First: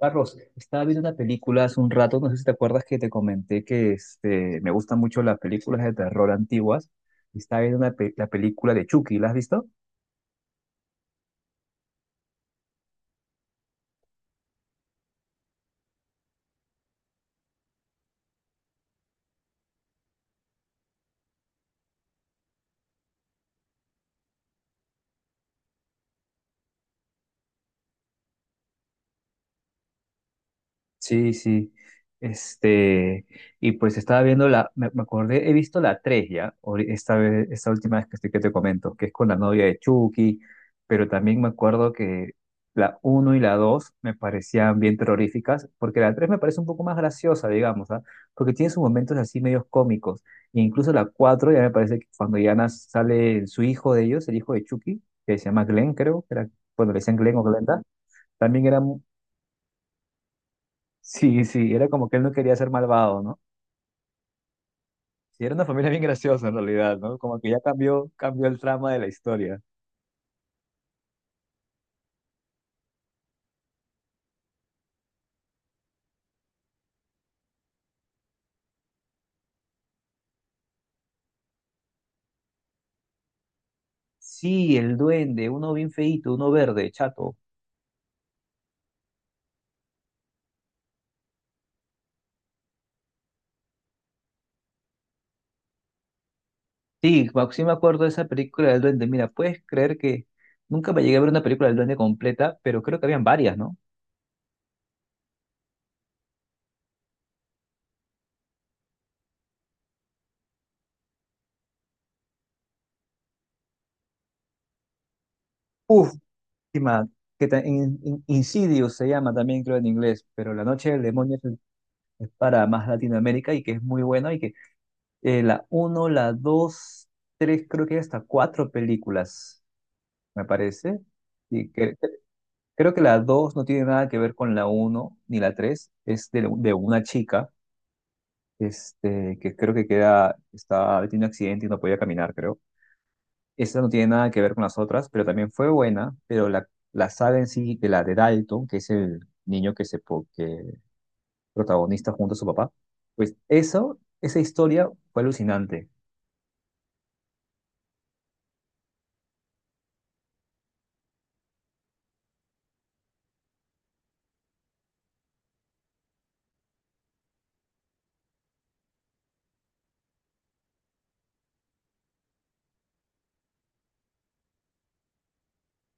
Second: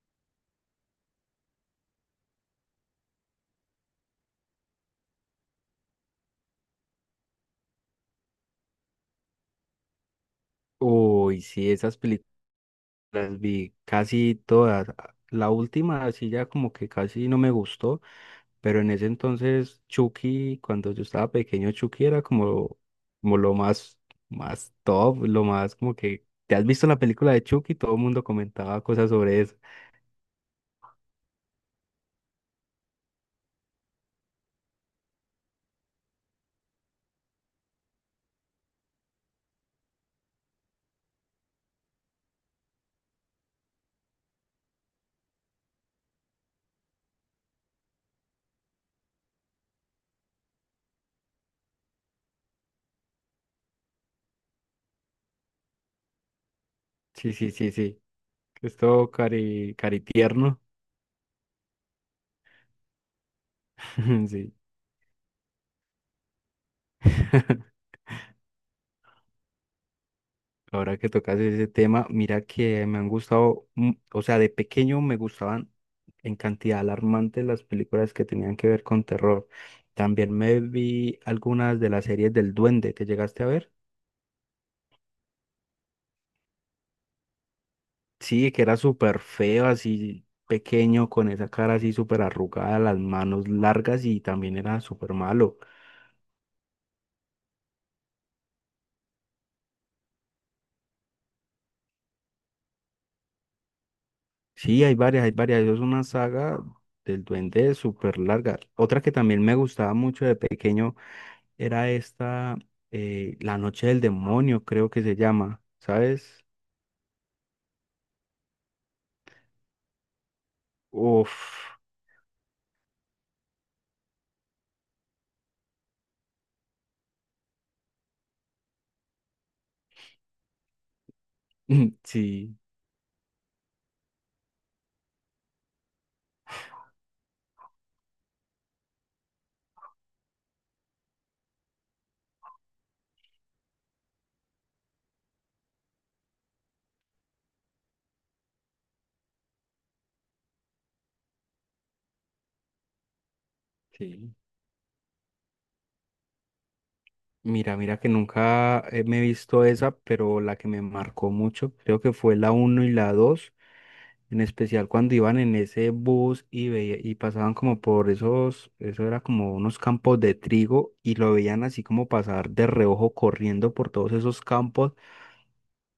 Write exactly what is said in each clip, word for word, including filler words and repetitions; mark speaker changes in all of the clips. Speaker 1: Carlos, estaba viendo una película hace un rato, no sé si te acuerdas que te comenté que este, me gustan mucho las películas de terror antiguas. Estaba viendo una pe- la película de Chucky, ¿la has visto?
Speaker 2: Uy, sí, esas películas las vi casi todas. La última, así ya como que casi no me gustó, pero en ese entonces Chucky, cuando yo estaba pequeño, Chucky era como, como lo más, más top, lo más como que, ¿te has visto la película de Chucky? Todo el mundo comentaba cosas sobre eso.
Speaker 1: Sí, sí. Este, y pues estaba viendo la, me, me acordé, he visto la tres ya, ori- esta vez, esta última vez que estoy que te comento, que es con la novia de Chucky, pero también me acuerdo que la uno y la dos me parecían bien terroríficas, porque la tres me parece un poco más graciosa, digamos, ¿ah? Porque tiene sus momentos así medios cómicos, e incluso la cuatro ya me parece que cuando ya nas- sale su hijo de ellos, el hijo de Chucky, que se llama Glenn, creo, que era, bueno, le decían
Speaker 2: Sí,
Speaker 1: Glenn o
Speaker 2: sí, sí,
Speaker 1: Glenda,
Speaker 2: sí.
Speaker 1: también era.
Speaker 2: Esto cari, cari tierno.
Speaker 1: Sí, sí, era como que él no quería ser malvado, ¿no?
Speaker 2: Sí.
Speaker 1: Sí, era una familia bien graciosa en realidad, ¿no? Como que ya cambió, cambió el trama de la historia.
Speaker 2: Ahora que tocas ese tema, mira que me han gustado, mm, o sea, de pequeño me gustaban en cantidad alarmante las películas que tenían que ver con terror. También me vi algunas de las series del Duende, ¿te llegaste a ver?
Speaker 1: Sí, el duende, uno bien feíto, uno verde, chato.
Speaker 2: Sí, que era súper feo, así pequeño, con esa cara así súper arrugada, las manos largas y también era súper malo.
Speaker 1: Sí, me- sí me acuerdo de esa película del duende. Mira, puedes creer que nunca me llegué a ver una película del duende completa, pero creo que habían varias, ¿no?
Speaker 2: Sí, hay varias, hay varias. Eso es una saga del Duende súper larga. Otra que también me gustaba mucho de pequeño era esta, eh, La Noche del Demonio, creo que se llama,
Speaker 1: Uf,
Speaker 2: ¿sabes?
Speaker 1: última, que ta- in- in- Insidious se llama también, creo, en inglés, pero La Noche del Demonio es,
Speaker 2: Uf,
Speaker 1: es para más Latinoamérica y que es muy bueno y que eh, la uno, la dos, tres, creo que hay hasta cuatro películas, me parece. Y cre- cre-
Speaker 2: sí,
Speaker 1: creo que la dos no tiene nada que ver con la uno ni la tres. Es de, de una chica, este, que creo que queda, está, tiene un accidente y no podía caminar, creo. Esa no tiene nada que ver con las otras, pero también fue buena, pero la, la saga en sí, de la de Dalton, que es el niño que se po- que protagonista junto a su papá, pues eso,
Speaker 2: sí.
Speaker 1: esa historia fue alucinante.
Speaker 2: Mira, mira que nunca eh, me he visto esa, pero la que me marcó mucho, creo que fue la uno y la dos, en especial cuando iban en ese bus y veía, y pasaban como por esos, eso era como unos campos de trigo y lo veían así como pasar de reojo corriendo por todos esos campos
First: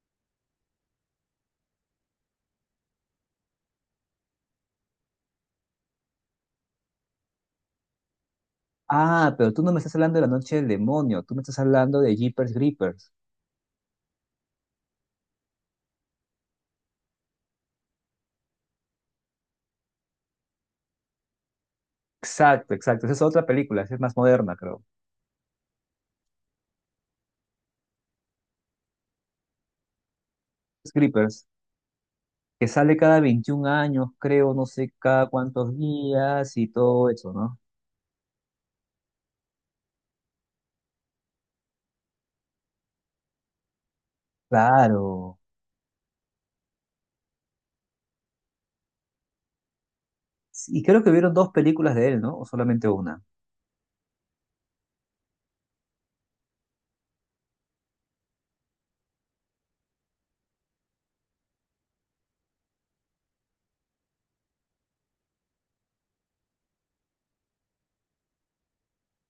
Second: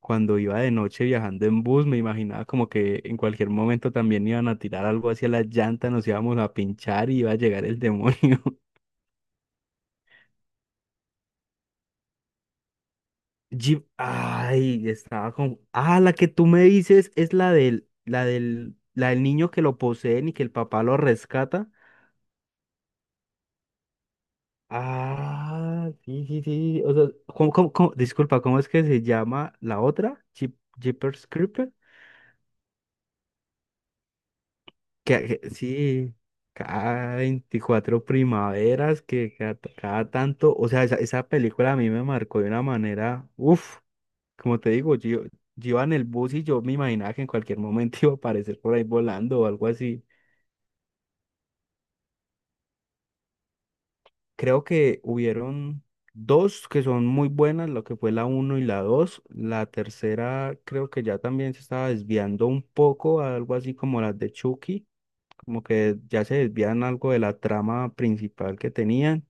Speaker 2: cuando iba de noche viajando en bus. Me imaginaba como que en cualquier momento también iban a tirar algo hacia la llanta, nos íbamos a pinchar y iba a llegar el demonio.
Speaker 1: Ah, pero tú no me estás hablando de La Noche del Demonio, tú me estás hablando de Jeepers Creepers.
Speaker 2: Jeep, ay, estaba con. Ah, la que tú me dices es la del, la del, la del niño que lo poseen y que el papá lo rescata.
Speaker 1: Exacto, exacto. Esa es otra película, esa es más moderna, creo.
Speaker 2: Ah, sí, sí, sí. O sea, ¿cómo, cómo, cómo? Disculpa, ¿cómo es que se llama la otra? Jeep,
Speaker 1: Jeepers
Speaker 2: Jeepers
Speaker 1: Creepers,
Speaker 2: Creepers.
Speaker 1: que sale cada veintiún años, creo, no sé cada
Speaker 2: Que, que-
Speaker 1: cuántos
Speaker 2: sí,
Speaker 1: días y todo
Speaker 2: cada
Speaker 1: eso, ¿no?
Speaker 2: veinticuatro primaveras, que cada, cada tanto, o sea, esa, esa película a mí me marcó de una manera, uff, como te digo, yo,
Speaker 1: Claro.
Speaker 2: yo iba en el bus y yo me imaginaba que en cualquier momento iba a aparecer por ahí volando o algo así.
Speaker 1: Sí, y creo que vieron dos películas de él, ¿no? O solamente una.
Speaker 2: Creo que hubieron dos que son muy buenas, lo que fue la uno y la dos. La tercera creo que ya también se estaba desviando un poco a algo así como las de Chucky, como que ya se desvían algo de la trama principal que tenían.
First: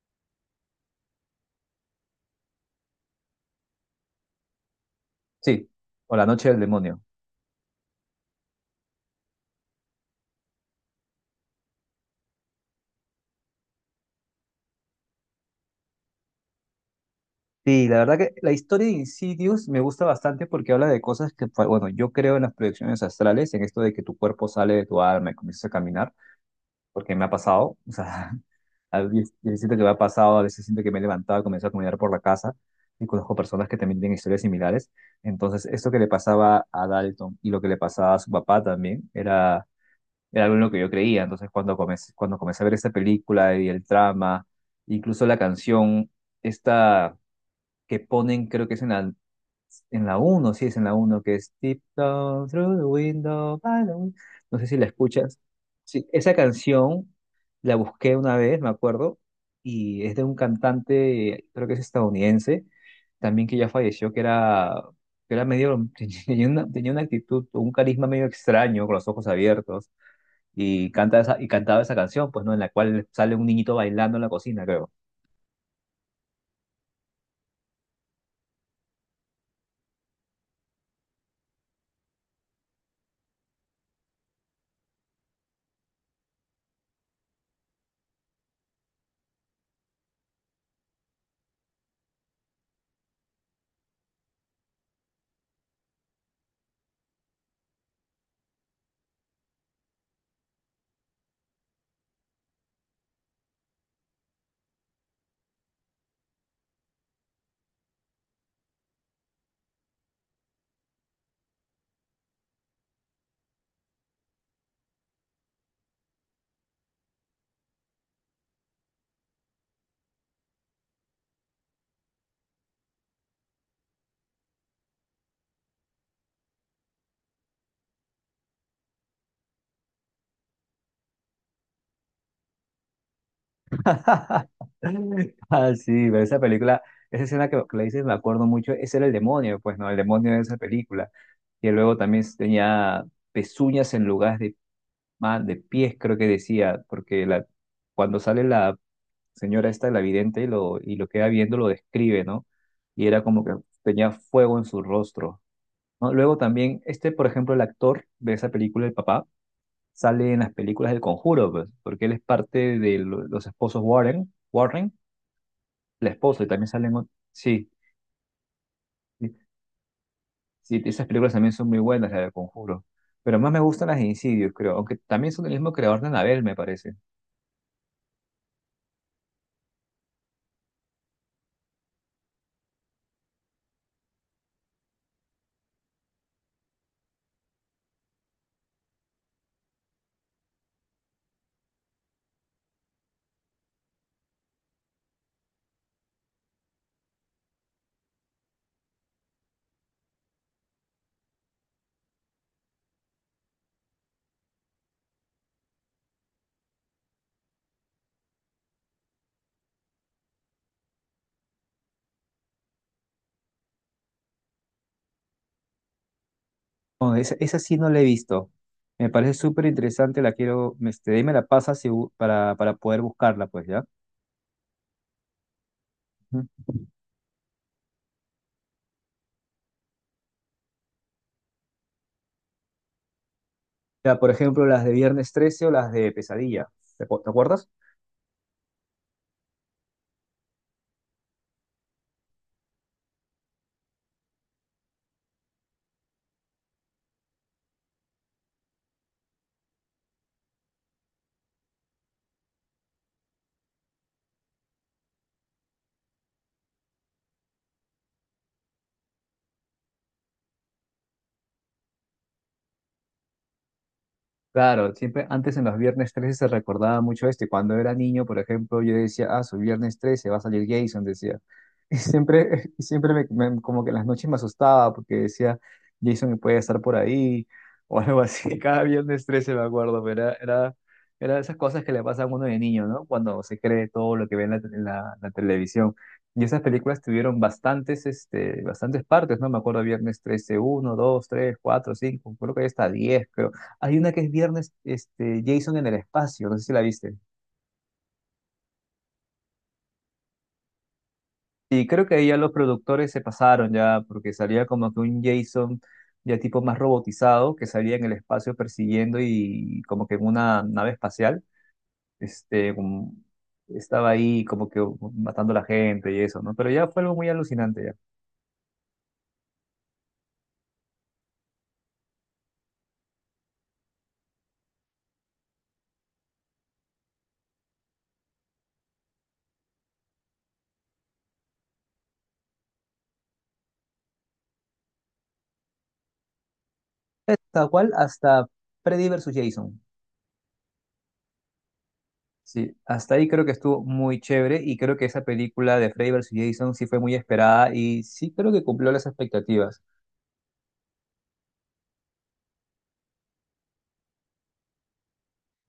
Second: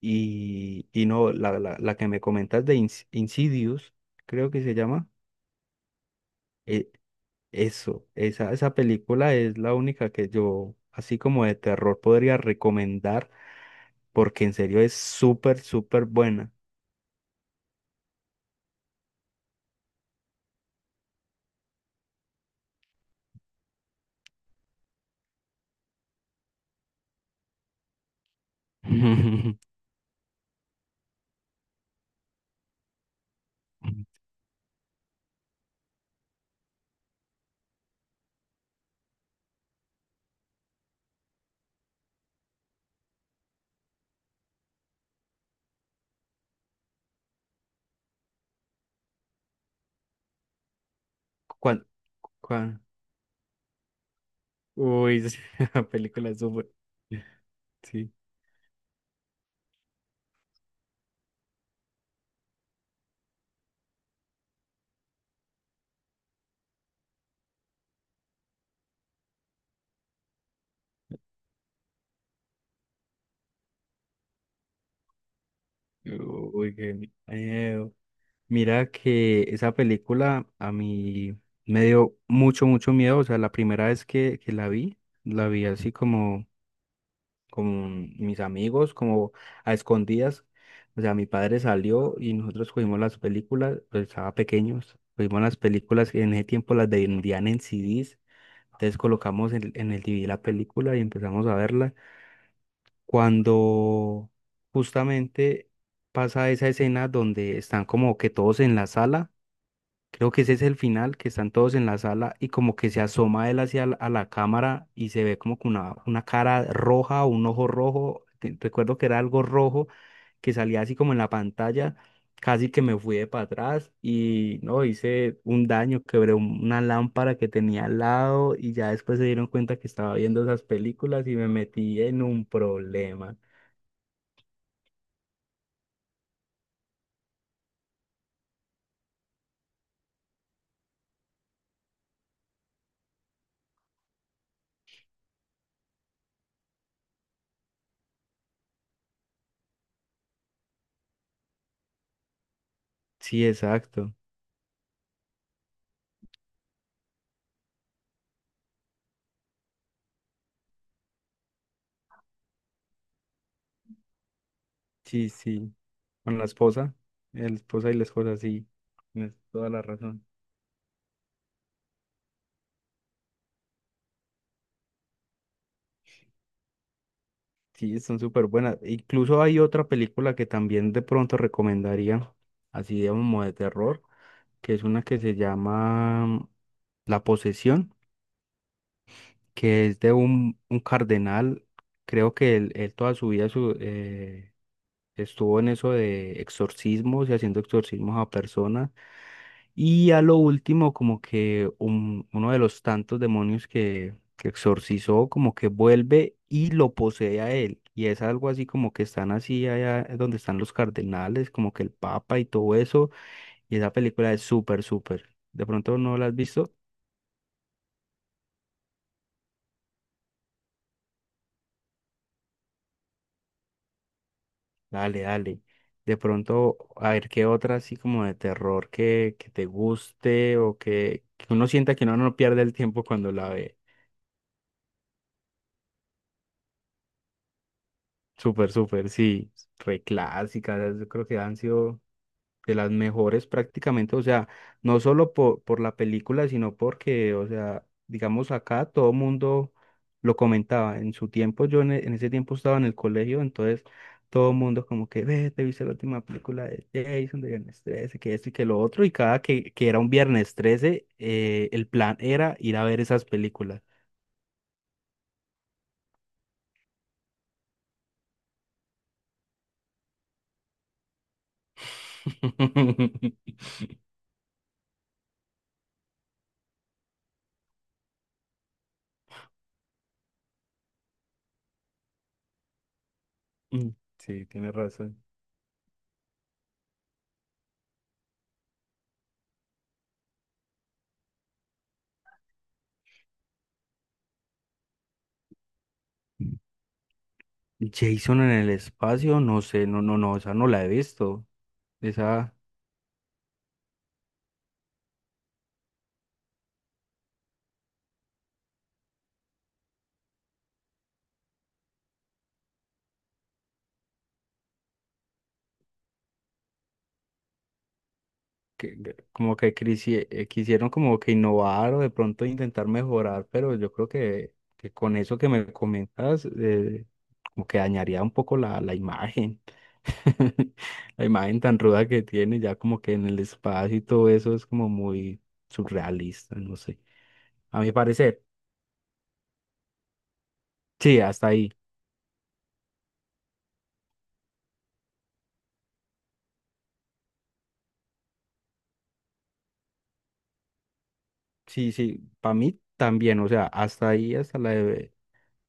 Speaker 2: Y, y no, la, la, la que me comentas de Ins- Insidious, creo que se llama.
Speaker 1: Sí, o La Noche del
Speaker 2: eh,
Speaker 1: Demonio.
Speaker 2: eso, esa, esa película es la única que yo, así como de terror, podría recomendar porque en serio es súper, súper buena.
Speaker 1: Sí, la verdad que la historia de Insidious me gusta bastante porque habla de cosas que, pues, bueno, yo creo en las proyecciones astrales, en esto de que tu cuerpo sale de tu alma y comienzas a caminar. Porque me ha pasado, o sea, a veces siento que me ha pasado, a veces siento que me he levantado, comienzo a caminar por la casa y conozco personas que también tienen historias similares. Entonces, esto que le pasaba a Dalton y lo que le pasaba a su papá también era, era algo en lo que yo creía. Entonces, cuando comencé, cuando comencé a ver esta película y el trama, incluso la canción, esta que ponen, creo que es en la, en la uno, sí, es en la uno que es
Speaker 2: ¿Cuál?
Speaker 1: "Tiptoe through
Speaker 2: ¿Cuál?
Speaker 1: the window. By the win-". No sé si la
Speaker 2: Uy,
Speaker 1: escuchas.
Speaker 2: esa
Speaker 1: Sí,
Speaker 2: película
Speaker 1: esa
Speaker 2: es súper.
Speaker 1: canción la
Speaker 2: Sí.
Speaker 1: busqué una vez, me acuerdo, y es de un cantante, creo que es estadounidense, también que ya falleció, que era, que era medio, tenía una, tenía una actitud, un carisma medio extraño, con los ojos abiertos, y canta esa, y cantaba esa canción, pues, ¿no? En la cual sale un niñito bailando en la cocina, creo.
Speaker 2: Uy, qué miedo. Mira que esa película a mí me dio mucho, mucho miedo. O sea, la primera vez que, que la vi, la vi así como con mis amigos, como a escondidas. O sea, mi padre salió y nosotros cogimos las películas, pues estaba pequeños, cogimos las películas, en ese tiempo las vendían en c CDs. Entonces colocamos en, en el D V D la película y empezamos a verla. Cuando justamente pasa esa escena donde están como que todos en la sala. Creo que ese es el final, que están todos en la sala y como que se asoma él hacia la, a la cámara y se ve como que una, una cara roja, un ojo rojo. te- Recuerdo que era algo rojo que salía así como en la pantalla. Casi que me fui de para atrás y no hice un daño, quebré un- una lámpara que tenía al lado y ya después se dieron cuenta que estaba viendo esas películas y me metí en un problema.
Speaker 1: Ah, sí, pero esa película, esa escena que, que le dices, me acuerdo mucho, ese era el demonio, pues, ¿no? El demonio de esa película. Y luego también tenía pezuñas en lugar de, ma- de pies, creo que decía, porque la, cuando sale la señora esta, la vidente, y lo, y lo queda viendo, lo describe, ¿no? Y era como
Speaker 2: Sí,
Speaker 1: que tenía
Speaker 2: exacto.
Speaker 1: fuego en su rostro, ¿no? Luego también, este, por ejemplo, el actor de esa película, el papá, sale en las películas del Conjuro, pues, porque él es parte de lo- los esposos Warren, Warren,
Speaker 2: Sí, sí.
Speaker 1: la
Speaker 2: Con
Speaker 1: esposa,
Speaker 2: la
Speaker 1: y también salen.
Speaker 2: esposa,
Speaker 1: ot-
Speaker 2: la
Speaker 1: Sí,
Speaker 2: esposa y la esposa, sí.
Speaker 1: sí,
Speaker 2: Tienes toda la razón.
Speaker 1: sí, esas películas también son muy buenas, la del Conjuro. Pero más me gustan las de Insidious, creo. Aunque también son del mismo creador de Annabelle, me parece.
Speaker 2: Sí, son súper buenas. Incluso hay otra película que también de pronto recomendaría, así digamos, como de terror, que es una que se llama mm, La Posesión, que es de un, un cardenal. Creo que él, él toda su vida su- eh, estuvo en eso de exorcismos y haciendo exorcismos a personas. Y a lo último, como que un- uno de los tantos demonios que, que exorcizó, como que vuelve y lo posee a él. Y es algo así como que están así allá donde están los cardenales, como que el papa y todo eso. Y esa película es súper, súper. ¿De pronto no la has visto?
Speaker 1: No, esa, esa sí no la he visto. Me parece súper interesante, la quiero. Me- Este, de ahí me la pasas y bu- para, para poder buscarla, pues, ¿ya?
Speaker 2: Dale, dale. De
Speaker 1: Ujú.
Speaker 2: pronto, a ver qué otra así como de terror que, que te guste o que, que uno sienta que uno no pierde el tiempo cuando la ve.
Speaker 1: Ya, por ejemplo, las de Viernes trece o las de Pesadilla. ¿Te, acu- te acuerdas?
Speaker 2: Súper, súper, sí. Reclásicas, yo creo que han sido de las mejores prácticamente, o sea, no solo por, por la película, sino porque, o sea, digamos acá todo el mundo lo comentaba. En su tiempo, yo en, e- en ese tiempo estaba en el colegio, entonces todo el mundo como que, ve, te viste la última película de Jason, de Viernes trece, que esto y que lo otro, y cada que, que era un Viernes trece, eh, el plan era ir a ver esas películas.
Speaker 1: Claro, siempre antes en los viernes trece se recordaba mucho esto. Y cuando era niño, por ejemplo, yo decía, ah, su viernes trece va a salir Jason, decía. Y siempre, y siempre me, me- como que en las noches me asustaba porque decía, Jason puede estar por ahí o algo así. Cada viernes trece me acuerdo, pero era, era, era de esas cosas que le pasan a uno de niño, ¿no? Cuando se cree
Speaker 2: Mm,
Speaker 1: todo lo que ve
Speaker 2: sí,
Speaker 1: en la,
Speaker 2: tiene
Speaker 1: en la,
Speaker 2: razón.
Speaker 1: la televisión. Y esas películas tuvieron bastantes, este, bastantes partes, ¿no? Me acuerdo viernes trece uno, dos, tres, cuatro, cinco, creo que hay hasta diez, hay una que es viernes, este, Jason en el espacio, no sé si la viste.
Speaker 2: Jason en el espacio, no sé, no, no, no, esa no la he visto.
Speaker 1: Y creo que ahí ya los
Speaker 2: Esa
Speaker 1: productores se pasaron ya, porque salía como que un Jason ya tipo más robotizado, que salía en el espacio persiguiendo y como que en una nave espacial, este, como- estaba ahí como que matando a la gente y eso, ¿no? Pero ya fue algo muy alucinante ya.
Speaker 2: que, que- como que crisie- eh, quisieron como que innovar o de pronto intentar mejorar, pero yo creo que, que con eso que me comentas, eh, como que dañaría un poco la, la imagen, la imagen tan ruda que tiene, ya como que en el espacio y todo eso es como muy surrealista, no sé,
Speaker 1: Hasta
Speaker 2: a
Speaker 1: cual,
Speaker 2: mi parecer,
Speaker 1: hasta Freddy versus Jason.
Speaker 2: sí, hasta ahí,
Speaker 1: Sí, hasta ahí creo que estuvo muy chévere y creo que esa película de Freddy versus Jason sí fue muy esperada y sí creo que cumplió las expectativas.
Speaker 2: sí, sí, para mí también, o sea, hasta ahí, hasta la,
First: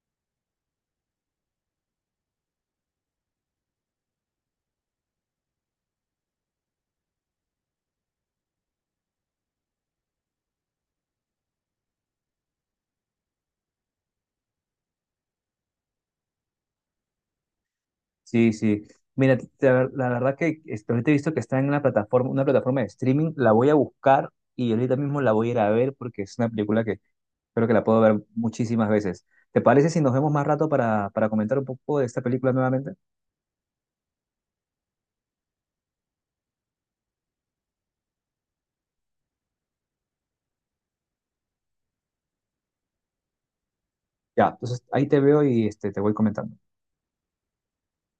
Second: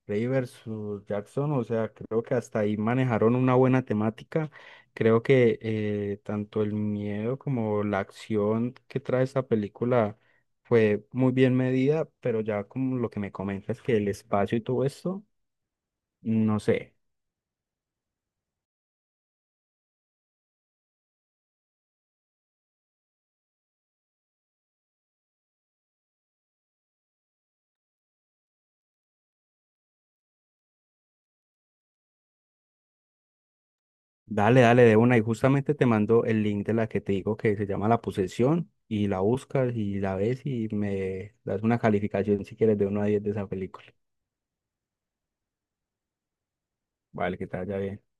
Speaker 2: Rey versus Jackson, o sea, creo que hasta ahí manejaron una buena temática. Creo que eh, tanto el miedo como la acción que trae esta película fue muy bien medida, pero ya como lo que me comentas que el espacio y todo esto, no sé.
Speaker 1: Sí, sí. Mira, t- te- la verdad que este, ahorita he visto que está en una plataforma, una plataforma de streaming, la voy a buscar y ahorita mismo la voy a ir a ver porque es una película que creo que la puedo ver muchísimas veces. ¿Te parece si nos vemos más rato para, para comentar un poco de esta película nuevamente?
Speaker 2: Dale, dale de una y justamente te mando el link de la que te digo que se llama La Posesión y la buscas y la ves y me das una calificación si quieres de uno a diez de esa película.
Speaker 1: Ya, entonces ahí te veo y este, te voy comentando.
Speaker 2: Vale, que te vaya bien.